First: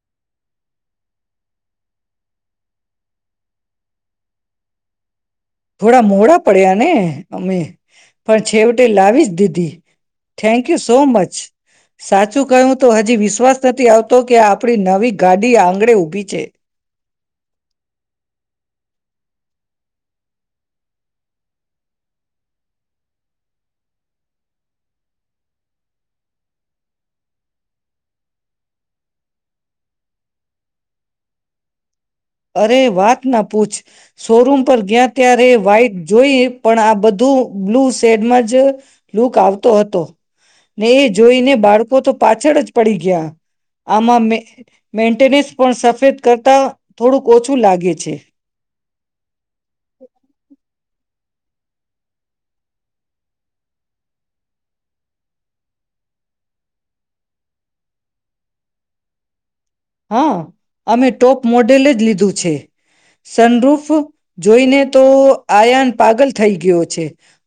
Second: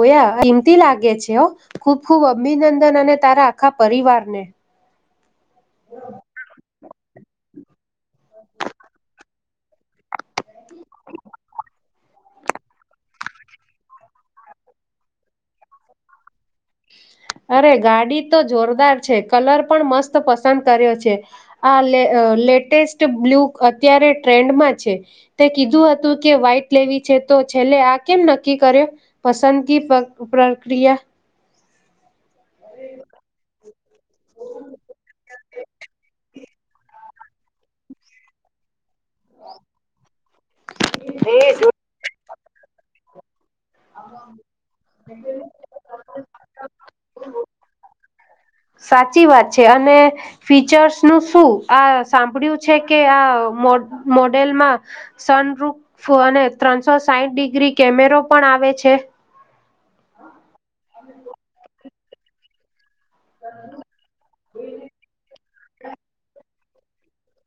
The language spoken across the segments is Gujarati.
ગોયા હિંમતી લાગે છે હો ખૂબ ખૂબ અભિનંદન અને તારા આખા પરિવારને. થોડા મોડા પડ્યા ને અમે પણ છેવટે લાવી જ દીધી થેન્કયુ સો મચ સાચું કહ્યું તો હજી વિશ્વાસ નથી આવતો કે આપણી નવી ગાડી આંગણેે ઊભી છે. અરે ગાડી તો જોરદાર છે કલર પણ મસ્ત પસંદ કર્યો છે આ લે લેટેસ્ટ બ્લુ અત્યારે ટ્રેન્ડમાં છે તે કીધું હતું કે વ્હાઈટ લેવી છે તો છેલ્લે આ કેમ નક્કી કર્યો પસંદગી પ પ્રક્રિયા અરે વાત ના પૂછ શોરૂમ પર ગયા ત્યારે વા્ઈટ જોઈ પણ આ બ [unintelligible] બ્લુ સેડમાં જ લુક આવતો હતો ને એ જોઈને બાળકો તો પાછળ જ પડી ગયા. આમાં મે મેન્ટેનસ પણ સફેદ કરતા થોડુંક ઓછું લાગ્યું. પે છે. સાચી વાત. છે અને ફીચર્સ નું શું આ સાંભળ્યું છે કે આ મો મોડેલમાં સન રુફ અને ત્રણસો સાઠ ડિગ્રી કેમેરો પણ આવે છે. હા. અમે ટોપ મોડેલ જ લીધું છે. સનરુફ જોઈને તો આયાન પાગલ થઈ ગયો. છે.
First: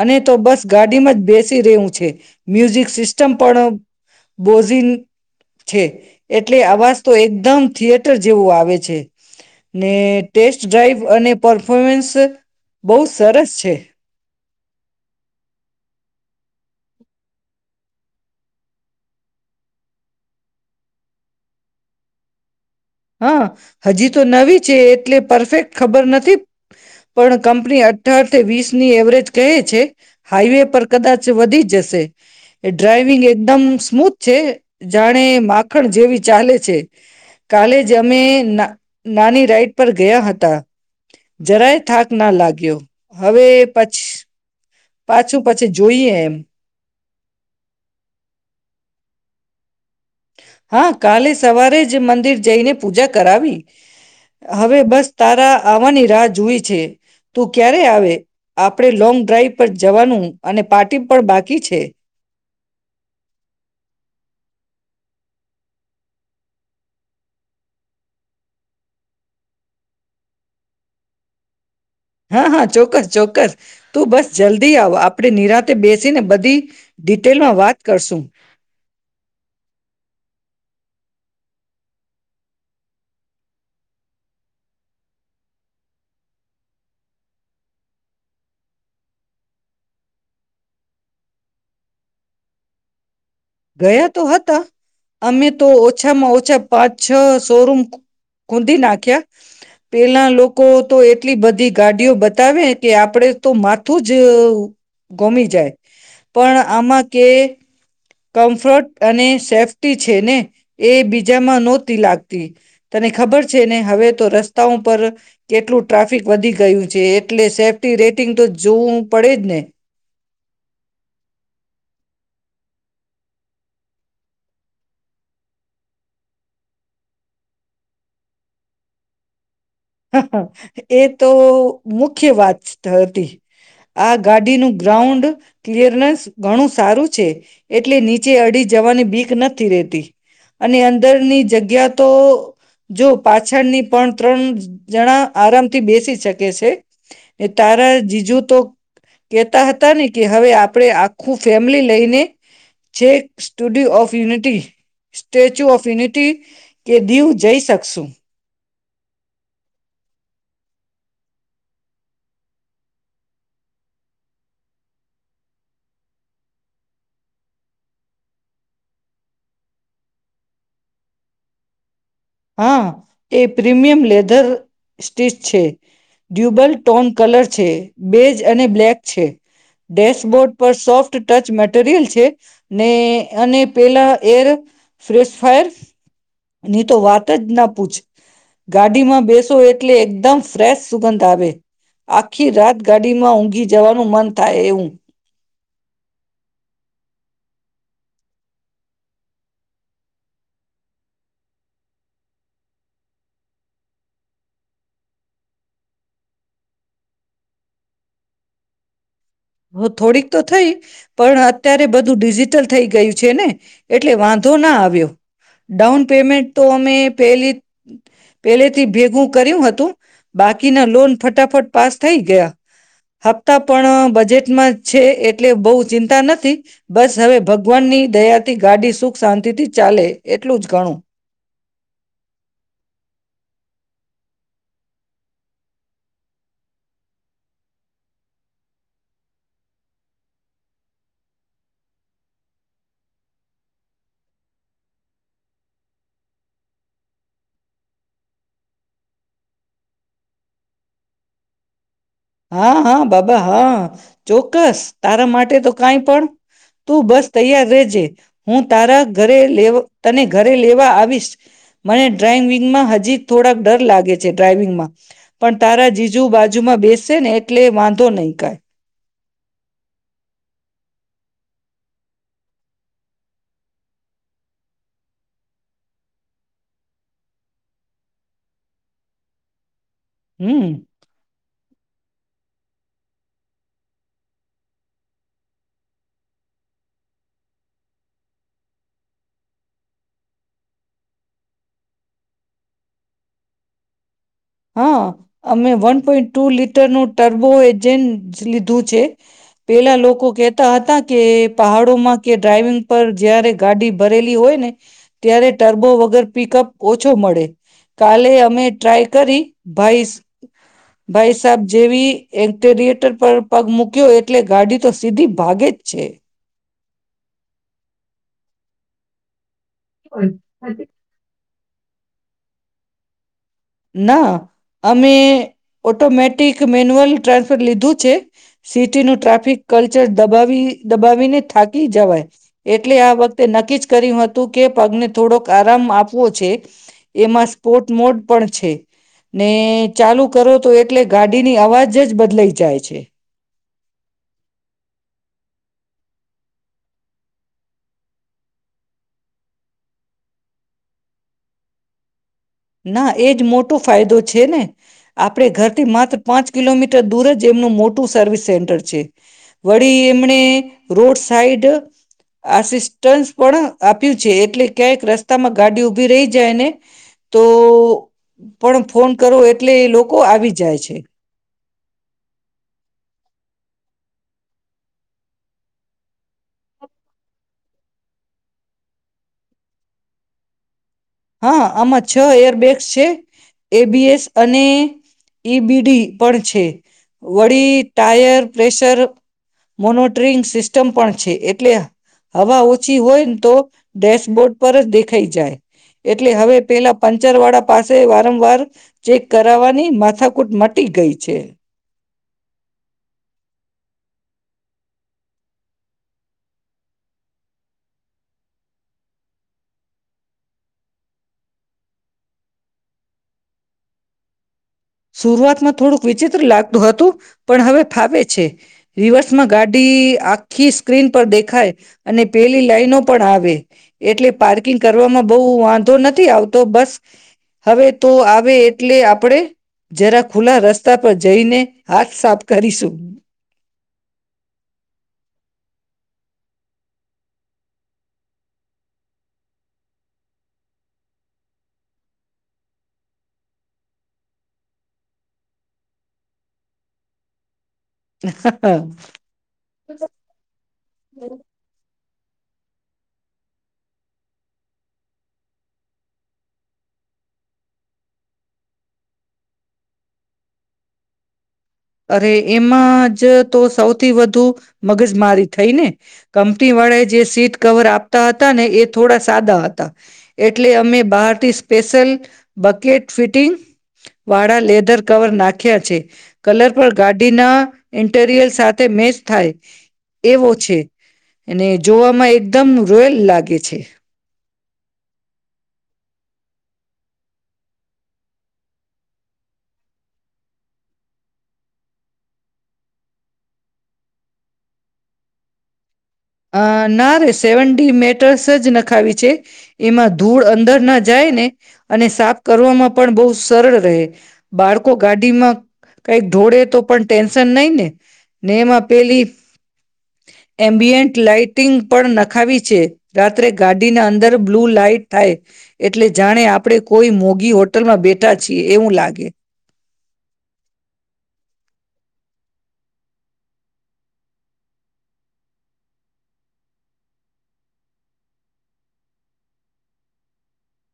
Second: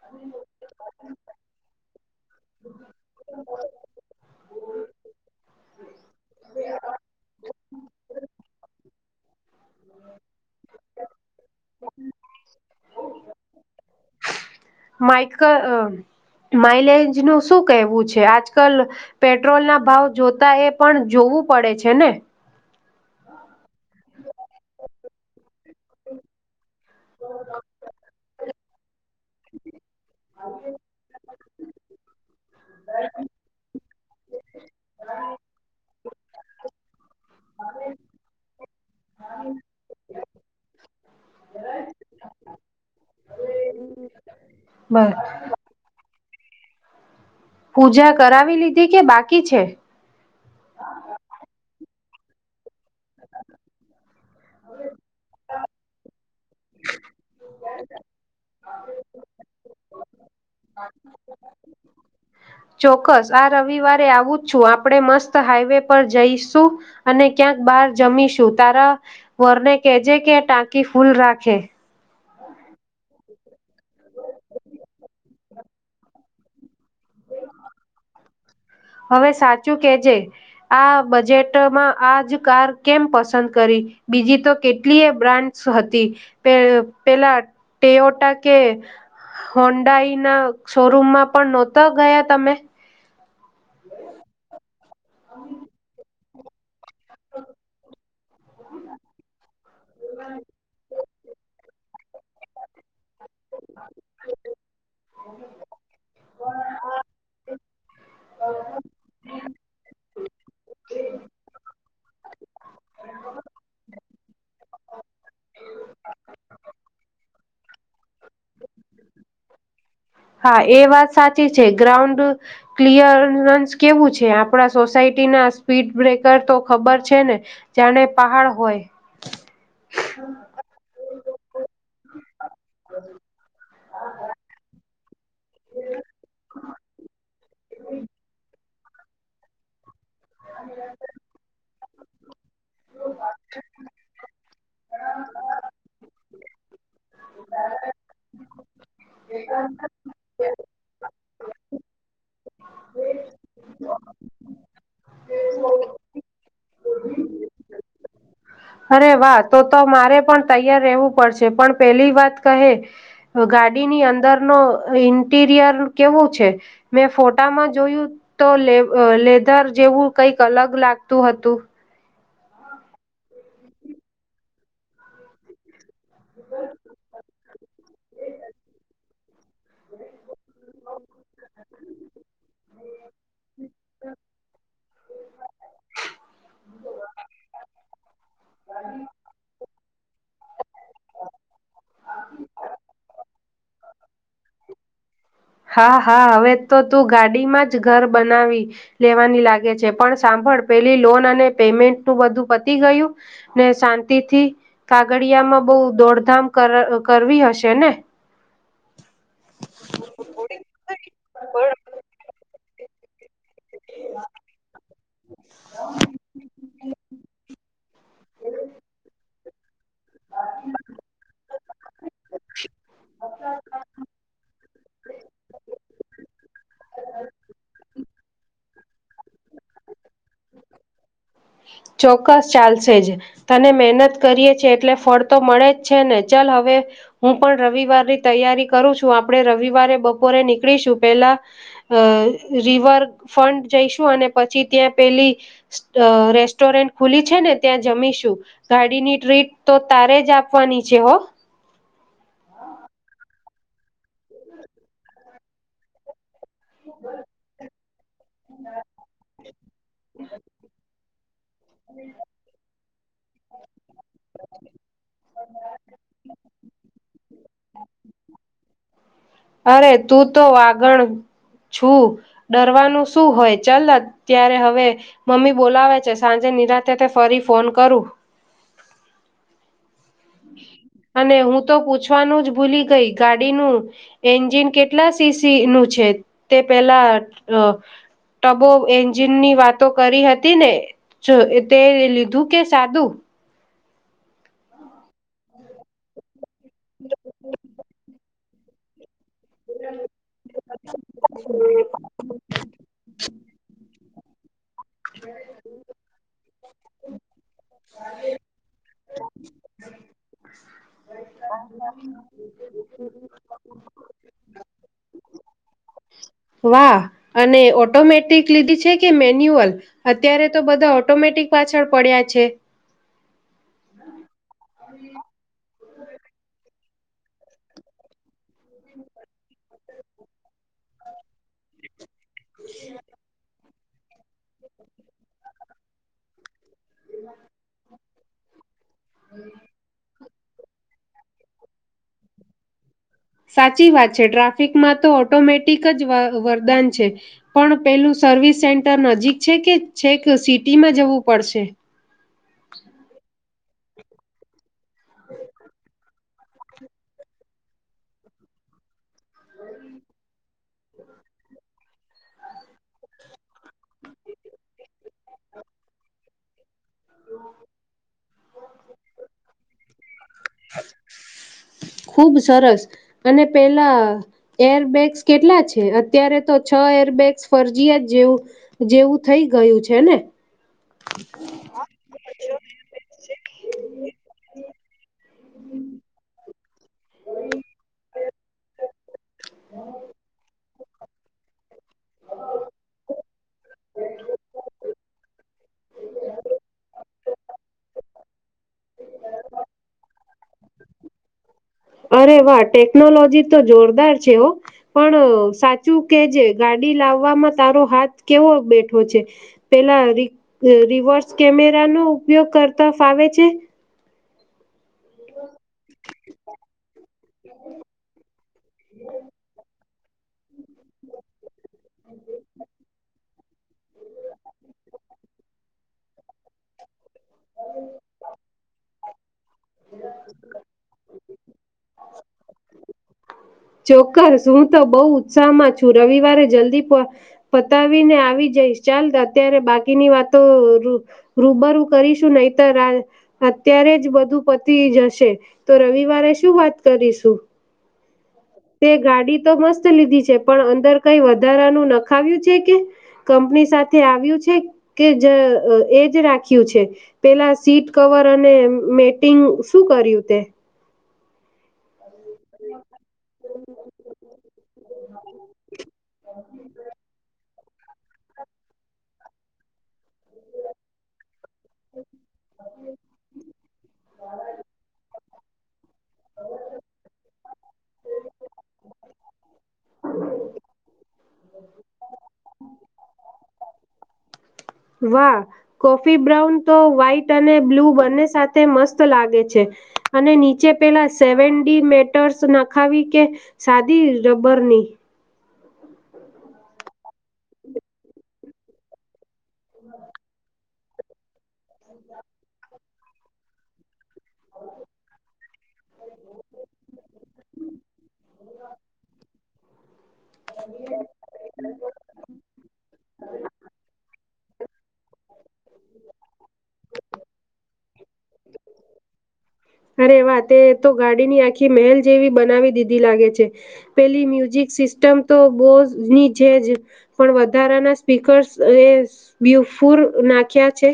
અને તો બસ ગાડીમાં જ બેસી રહવું છે મ્યુઝિક સિસ્ટમ પણ બોઝીન છે એટલે, આવા તો એકદમ થિયેટર જેવું આવે છે. ને ટેસ્ટ ડ્રાઈવ અને પરફોર્મન્સ બહુ સરસ છે. માઈકલ માઇલેજ નું શું કહેવું છે આજ કલ પેટ્રોલ ના ભાવ જોતા એ પણ જોવું પડે છે ને? હા હજી તો નવી છે એટલે પરફેક્ટ ખબર નથી પણ કંપની અઠાર વીસ ની એવરેજ કહે છે હાઈવે પર કદાચ વધી જશે ડ્રાઈવિંગ એકદમ સ્મૂથ છે, જાણે માખણ જેવી ચાલે છે. કાલે જ અમે ના નાની રાઈડ પર ગયા હતા જરાય થાક ના લાગ્યો હવે પછી બસ પાછું પાછી જોઈએ એમ. [inaudible] પૂજા કરાવી લીધી કે, બાકી છે? હા, કાલે સવારે જ. જે મંદિર જઈને. પૂજા કરાવી, હવે બસ તારા આવવાની રાહ જોઈ છે. તું ક્યારે આવે આપણે લોંગ ડ્રાઈવ પર જવાનું. અને પાર્ટી પણ બાકી છે ચોક્કસ. આ રવિવારે આવું છું. આપ આપણે મસ્ત હાઈવે પર જઈશું. અને ક્યાંક બહાર જમીશું. તારા વરને કેહેજે કે ટાંકી ફુલ રાખે. હા, હા, ચોક્કસ ચોક્કસ. તું, બસ જલ્દી આવો. આપણે નિરાંત બેસીને બધી ડિટેલમાં વાત કરશું હવે સાચું કેજે. આ બજેટમાં આજ કાર કેમ પસંદ કરી. બીજી તો કેટલીય બ્રાન્ડસ હતી. પ પેલા ટેઓટા કે હોન્ડાાઈના શોરૂમમાં પણ નહોતા ગયા તમે? ગયા તો હતા. અમે તો ઓછામાં ઓછ. અચ્છા પાંચ-છો શો રૂમ ખોદી નાખ્યા. પેલા લોકો તો એટલી બધી ગાડીઓ બતાવે કે આપ. આપડણે તો માથું જ ગમી જાય. પણ આમાં કે કમ્ફર્ટ અને. સેફ્ટી છે ને, એ બીજામાં નહોતી લાગતી તને ખબર છે ને હવે તો રસ્તાઓ પર કેટલું ટ્રાફિક વધી ગયું છે. એટલે સેફ્ટી રેટિંગ તો જોવું પડે જ ને. હા એ વાત સાચી છે. ગ્રાઉન્ડ ક્લિયરન્સ કેવું છે આપણા સોસાયટી ના સ્પીડ બ્રેકર તો ખબર છે ને જાણે પહાડ હોય. એ તો મુખ્ય વાત હતી. આ ગાડીનું ગ્રાઉન્ડ. ક્લિયરનેન્સ ઘણું સારું છે. એટલે નીચે અડી જ જવાની ભીખ નથી રહેતી. અને અંદરની જગ્યા. તો. જો પાછળની પણ ત્રણ. જણા આરામથી બેસી શકે છે. તારા જીજુ તો કહેતા હતા ને કે, હવે આપ આપણે આખું ફેમિલી લઈને જે Statue of Unity Statue of Unity કે દીવ જઈ શકશું. અરે વાહ તો તો મારે પણ તૈયાર રહેવું પડશે. પણ પેલી વાત કહે ગાડીની અંદર નુ ઇન્ટિરિયર કેવું છે મેં ફોટામાં જોયું તો લ લેધર જેવું કઈક અલગ લાગતું હતું. હા એ પ્રીમિયમ લેદર સ્ટીચ છે. ડ્યુબલ ટોન કલર છે. બેજ અને બ્લેક. છે. ડેશબોર્ડ પર સોફ્ટ ટચ મેટરિયલ છે ને અને પેલા એર ફ્રેશફાયર. ની તો વાત જ ના પૂછ. ગાડી માં બેસો એ. એટલે એકદમ ફ્રેશ સુગંધ આવે. આખી રાત ગાડીમાં ઊંઘી જવાનું મન થાય એવું. હા હા હવે તો તું ગાડીમાં જ ઘર બનાવી લેવાની લાગે છે. પણ સાંભળ પેલી લોન અને પેમેન્ટ નું બધું પતી ગયું? ને શાંતિથી કાગડિયામાં બહુ દોડધામ કરવી હશે ને? હ થોડીક તો થઈ પણ અત્યારે બધું ડિ. ટલ થઈ ગયું છે ને. એટલે વાંધો ના આવ્યો ડાઉન પેમેન્ટ તો અમે પેથી ભેગું. કર્યું હતું. બાકીના લોન ફટાફટ પાસ થઈ ગયા હપ્તા પણ બજેટ. છે એટલે બહુ ચિંતા નથી બસ હવે ભગવાનની દયાથી ગાડી સુખ શાંતિ થી ચાલે એટલું જ ગણું. ચોક્કસ ચાલશે જ તને મહેનત કરીએ છે એટલે ફળ તો મળે જ છે ને ચાલ હવે હું પણ રવિવારની તૈયારી કરું છું આપણેે રવિવારે બપોરે નીકળીશું પેલા અ રિવર ફંન્ટ જઈશું અને પછી ત્યાં પેલી. અ રેસ્ટોરન્ટ ખુલી છે ને ત્યાં જમીશું ગાડીની ટ્રીટ તો તારે જ આપવાની છે હો. હા હા બાબા હા ચોક્કસ તારા માટે તો કંઈ પણ. તું બસ તૈયાર રજે. હું તારા ઘરે લેવ. તને ઘરે લેવા આવીશ મને ડ્રાઈવિંગમાં હજી થોડાક ડર લાગે છે ડ્રાઈવિંગમાં પણ તારા જીજુ બાજુમાં બેસ ને એટલે વાંધો નહીં કઈ. અરે તું તો વાગણ છું ડરવાનું શું હોય ચાલ ત્યારે હવે મમ્મી બોલાવે છે સાંજે નિરાતેે તે ફરી ફોન કરું. હમ અને હું. તો પૂછવાનું જ ભૂલી ગઈ ગાડીનું એન્જિન કેટલા સીસી નું છે તે પેલા ટબો એન્જિન ની વાતો કરી હતી ને તે લીધું કે સાદું. હા અમે વન પોઈન્ટ ટુ લીટર નું ટર્બો એજ પછ લીધું છે. પેલા લોકો કેહેતા હતા કે પહાડોમાં કે ડ્રાઈવિંગ પર જયારે ગાડી ભરેલી હોય ને. ત્યારે ટરબો વગર પિકઅપ ઓછો મળે કાલે અમે ટ્રાય ભાઈ ભાઈ સાબ જેવી એેરિએટર પર પગ મૂક્યો એટલે ગાડી તો સીધી ભાગે જ છે. હા અને ઓટોમેટિક લીધી છે કે મેન્યુઅલ? અત્યારે તો બધા ઓટોમેટિક પાછળ પડ્યા છે. ના અમે ઓટોમેટિક મેન્યુઅલ ટ્રાન્સફર લીધું છે સિટીનું ટ્રાફિક ક્લચ દબાવી દબાવીને થાકી જવાય એટલે આ વખતે નક્કી જ કર્યું હતું કે પગને થોડોક આરામ આપવો છે. એમાં સ્પોર્ટ મોડ પણ છે. ને ચાલુ કરો તો એટલે ગાડીની અવાજ જ બદલાઈ જાય છે. સાચી વાત છે ટ્રાફિકમાં તો ઓટોમેટિક જ વરદાન છે પણ પેલું સર્વિસ સેન્ટર નજીક છે કે છે કે સિટીમાં જવું પડશે. ના એ જ મોટ મોટ ફાયદો છે ને. આપડે ઘર થી માત્ર પાંચ કિલોમીટર દૂર જ એમનું મોટું સર્વિસ સેન્ટર છે વળી એમને રોડ સાઈડ આસિસ્ટન્સ પણ આપ્યું છે એટલે ક્યાંક રસ્તામાં ગાડી ઉભી રહી જાયને તો પણ ફોન કરો એટલે એ લોકો લોકો આવી જાય છે. ખુબ સરસ અને પેલા એરબેગ્સ કેટલા છે અત્યારે તો છ એરબેગ્સ ફરજીયા જ જેવું જેવું થઇ ગયું છે ને. હા આમાં છ એ છે એબીએસ અને ઈ બીડી પણડ છે. વડી ટાયર પ્રેશર મોનીટરીંગ સિસ્ટમ પણ છે એટલે હવા ઓછી હોય ને તો ડેશબોર્ડ પર જ દેખાઈ જાય એટલે હવે પેલા પંચર વાળા પાસે વારંવાર ચેક કરવાની માથાકૂટ મટી ગઈ છે. અરે વાહ ટેકનોલોજી તો જોરદાર છે હો પણ સાચું કે જે ગાડી લાવવામાં તારો હાથ કેવો બેઠો છે પેલા ર રિવર્સ કેમેરા નો ઉપયોગ કરતા ફાવે છે. શરૂઆતમાં થોડુંક વિચિત્ર લાગતું હતું પણ હવે ફાવે છે રિવર્સમાં ગાડી આખી સ્ક્રીન પર દેખાય અને પેલી લાઈનો પણ આવે એટલે પાર્કિંગ કરવામાં બહુ વાંધો નથી આવતો બસ હવે તો આવે એટલે કપડે જરા ખુલ્લા રસ્તા પર જઈને આ સાફ કરીશું. ચોક્કસ હું તો બહુ ઉત્સાહમાં છું રવિવારે જલ્દી પતાવીને આવી જઈશ ચાલ અત્યારે બાકીની વાતો રૂબરૂ કરીશું નહી તો અત્યારે જ બધું પતી જશે તો રવિવારે શું વાત કરીશું. તે ગાડી તો મસ્ત લીધી છે પણ અંદર કઈ વધારાનું ન ખાવ્યું છે કે કંપની સાથે આવ્યું છે કે એજ રાખ્યું છે પેલા સીટ કવર અને મેટિંગ શું કર્યું તે. અરે એમાં જ તો સૌથી વધુ મગજમારી થઈ ને કંપની વાળા જે સીટ કવર આપતા હતા ને એ થોડા સાદા હતા એટલે અમે બહારથી સ્પેશિલ બકેટ ફિટિંગ વાળા લેધર કવર નાખ્યા છે. કલર પર ગાડીના ઇન્ટેરિયર સાથે મેચ થાય એવો છે અને જોવામાં એકદમ રોયલ લાગે છે. વાહ કોફી બ્રાઉન તો વ્હાઈટ અને બ્લુ બંને સાથે મસ્ત લાગે છે અને નીચે પેલા સેવનડી મેટર્સ નાખાવી કે સાદી રબરની. અ ના રે સેવન ડી મેટર્સ જ નખાવી છે. એમાં ધૂળ અંદર ના જાય ને અને સાફ કરવામાં પણ બહુ સરળ રહે. બાળકો ગાડીમાં કઈક ઢોળે તો પણ ટેન્શન નહી ને ને એમાં પેલી એમ્બિયન્ટ લાઈટિંગ પણ નખાવી છે રાત્રે ગાડીના અંદર બ્લુ લાાઈટ થાય એટલે જાણે આપણે કોઈ મોગી હોટલમાં બેઠા છીએ એવું લાગે. અરે વા તે તો ગાડીની આખી મહેલ જેવી બનાવી દીધી લાગે છે પેલી મ્યુઝિક સિસ્ટમ તો બોઝની છે જ પણ વધારાના સ્પીકર્સ એ બ્યુફુર નાખ્યા છે.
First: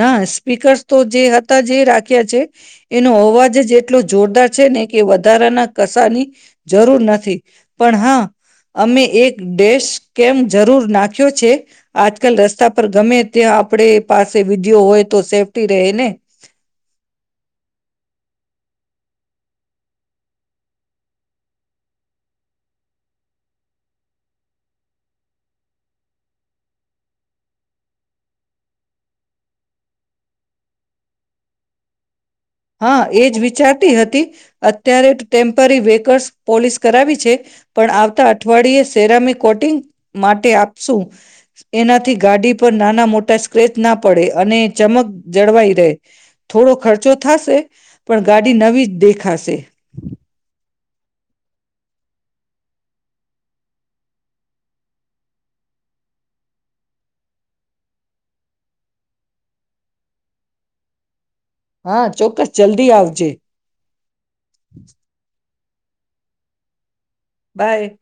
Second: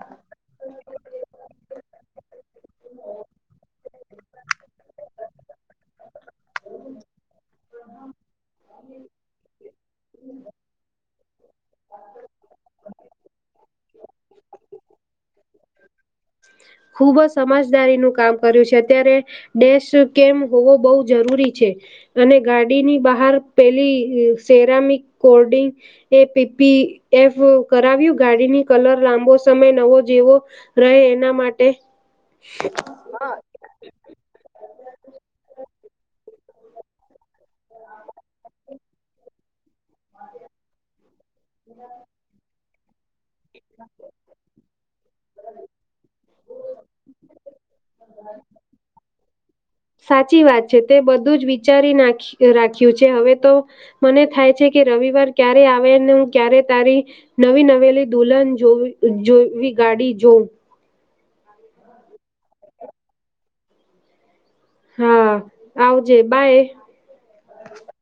ના સ્પીકર્સ તો જે હતા જે રાખ્યા છે એનો અવાજ જ એટલો જોરદાર છે ને કે વધારાના કસાની જરૂર નથી પણ હા અમે એક ડેશ કેમ જરૂર નાખ્યો છે આજકાલ રસ્તા પર ગમે ત્યાં આપણે પા વિધિયો હોય તો સેફ્ટી રહે ને. ખુબ જ સમજદારીનું કામ કર્યું છે અત્યારે ડેશ કેમ હોવો બહુ જરૂરી છે અને ગાડીની બહાર પેલી સેરામિક કોડિંગ એ પી પી એફ કરાવ્યું ગાડીની કલર લાંબો સમય નવો જેવો રહે ના માટે. હા એજ વિચારતી હતી અત્યારે ટેમ્પરી વેકર્સ પોલીસ કરાવી છે પણ આવતા અઠવાડિયે સેરામીક કોટિંગ માટે આપશું. એનાથી ગાડી પર નાના મો સ્ક્રેચ ના પડે અને ચમક જળવાઈ રહે થોડો ખર્ચો પણ ગાડી નવી દેખાશે. સાચી તે બધું જ વિચારી નાખ રાખ્યું છે હવે તો મને થાય છે કે રવિવાર ક્યારે આવે અને હું ક્યારે તારી નવી નવેલી દુલ્હન જો જોવી ગાડી જોઉં. હા ચોક્કસ જલ્દી આવજે. [inaudible] હા આવજે બાય. બાય.